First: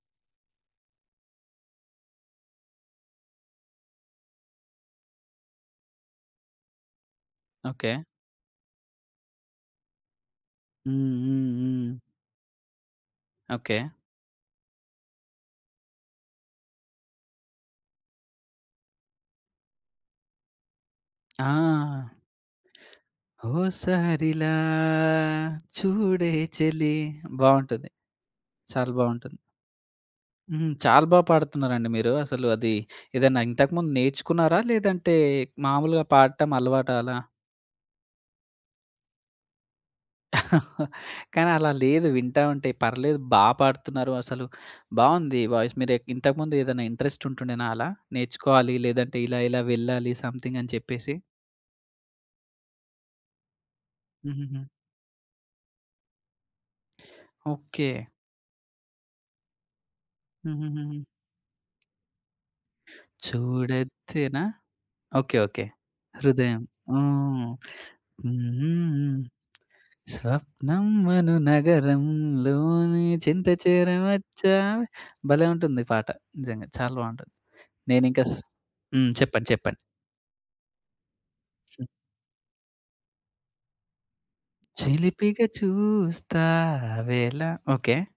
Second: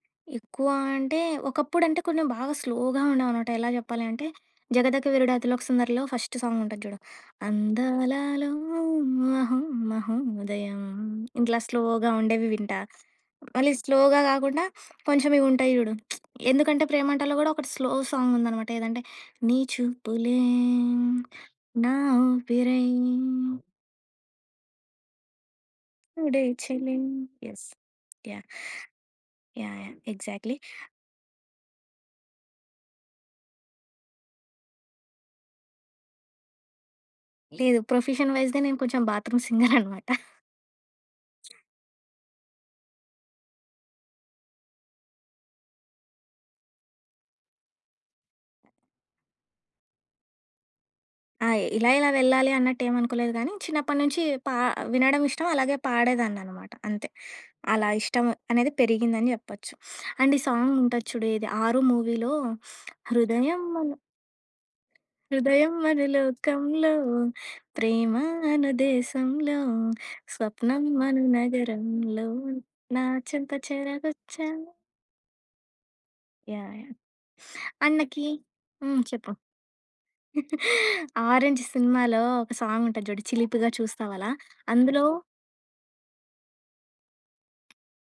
ఎక్కువ అంటే ఒకప్పుడు అంటే కొంచెం బాగా స్లో‌గా ఉండేవనమాట. ఎలా చెప్పాలి అంటే 'జగదక వీరుడు అతిలోక సుందరిలో' ఫస్ట్ సాంగ్ ఉంటది జూడు. ఓకే. అందాలలో మహొ మహొ దయం హ్మ్. హ్మ్. ఇట్లా హ్మ్. స్లోగా ఉండేవి వింటా. మళ్ళీ ఓకే. స్లోగా గాకుండా కొంచెం ఇవి ఉంటాయి జూడు. 'ఎందుకంటే ప్రేమంటలో' కూడా ఒకటి స్లో సాంగ్ ఉందనమాట ఏదంటే నీ చూపులే ఆ! నా ఊపిరై. ఓసారిలా చూడే చూడే చెలి చేలీ. యెస్. బావుంటది. యాహ్! చాలా బావుంటుంది. యాహ్! యాహ్! ఎగ్జాక్ట్‌లి. హ్మ్. చాలా బాగా పాడుతున్నారండి మీరు. అసలు అది ఏదన్నా ఇంతకుముందు నేర్చుకున్నారా? లేదంటే మామూలుగా పాడటం అలవాట అలా? లేదు. ప్రొఫెషన్ వైస్‌గా నేను కొంచెం బాత్రూమ్ సింగర్ అన్నమాట. కానీ అలా లేదు వింటా ఉంటే పర్లేదు బా పాడుతున్నారు అసలు. బావుంది వాయిస్ మీరేక్ ఇంతకు ముందు ఏదైనా ఇంట్రెస్ట్ ఉంటుండేనా అలా? నేర్చుకోవాలి లేదంటే ఇలా ఇలా వెళ్ళాలి సమ్ థింగ్ అని చెప్పేసి? ఆ! ఇలా, ఇలా వెళ్ళాలి అన్నట్టు ఏమనుకోలేదు గానీ, చిన్నప్పటి నుంచి పా హుహుహు. వినడం ఇష్టం, అలాగే పాడేదాన్ని అనమాట. అంతే. ఓకే. అలా ఇష్టం అనేది పెరిగిందని జేప్పొచ్చు. అండ్ ఈ హుహు. సాంగ్ హుహు. ఉంటది చూడు ఇది ఆరు మూవీలో హృదయం అను చుడాద్దె నా? Okay okay. హృదయం మన హృదయం. లోకంలో హ్మ్. ప్రేమ అను హుహుహు. దేశంలో స్వప్నం అను స్వప్నమను నగరంలో నా నగరంలోని చెంతచేరా వచ్చా చింతచేరమచ్చా భలే ఉంటుంది పాట. నిజంగా యాహ్! యాహ్! చాలా బావుంటది. అండ్ నేనింక నాకీ స్ హ్మ్. హ్మ్. చెప్పు. చెప్పండి చెప్పండి. 'ఆరంజ్' సినిమాలో ఒక సాంగ్ ఉంటది జూడు. 'చిలిపిగా చూస్తావలా' అందులో చిలిపిగా చూస్తావెళ. ఓకే.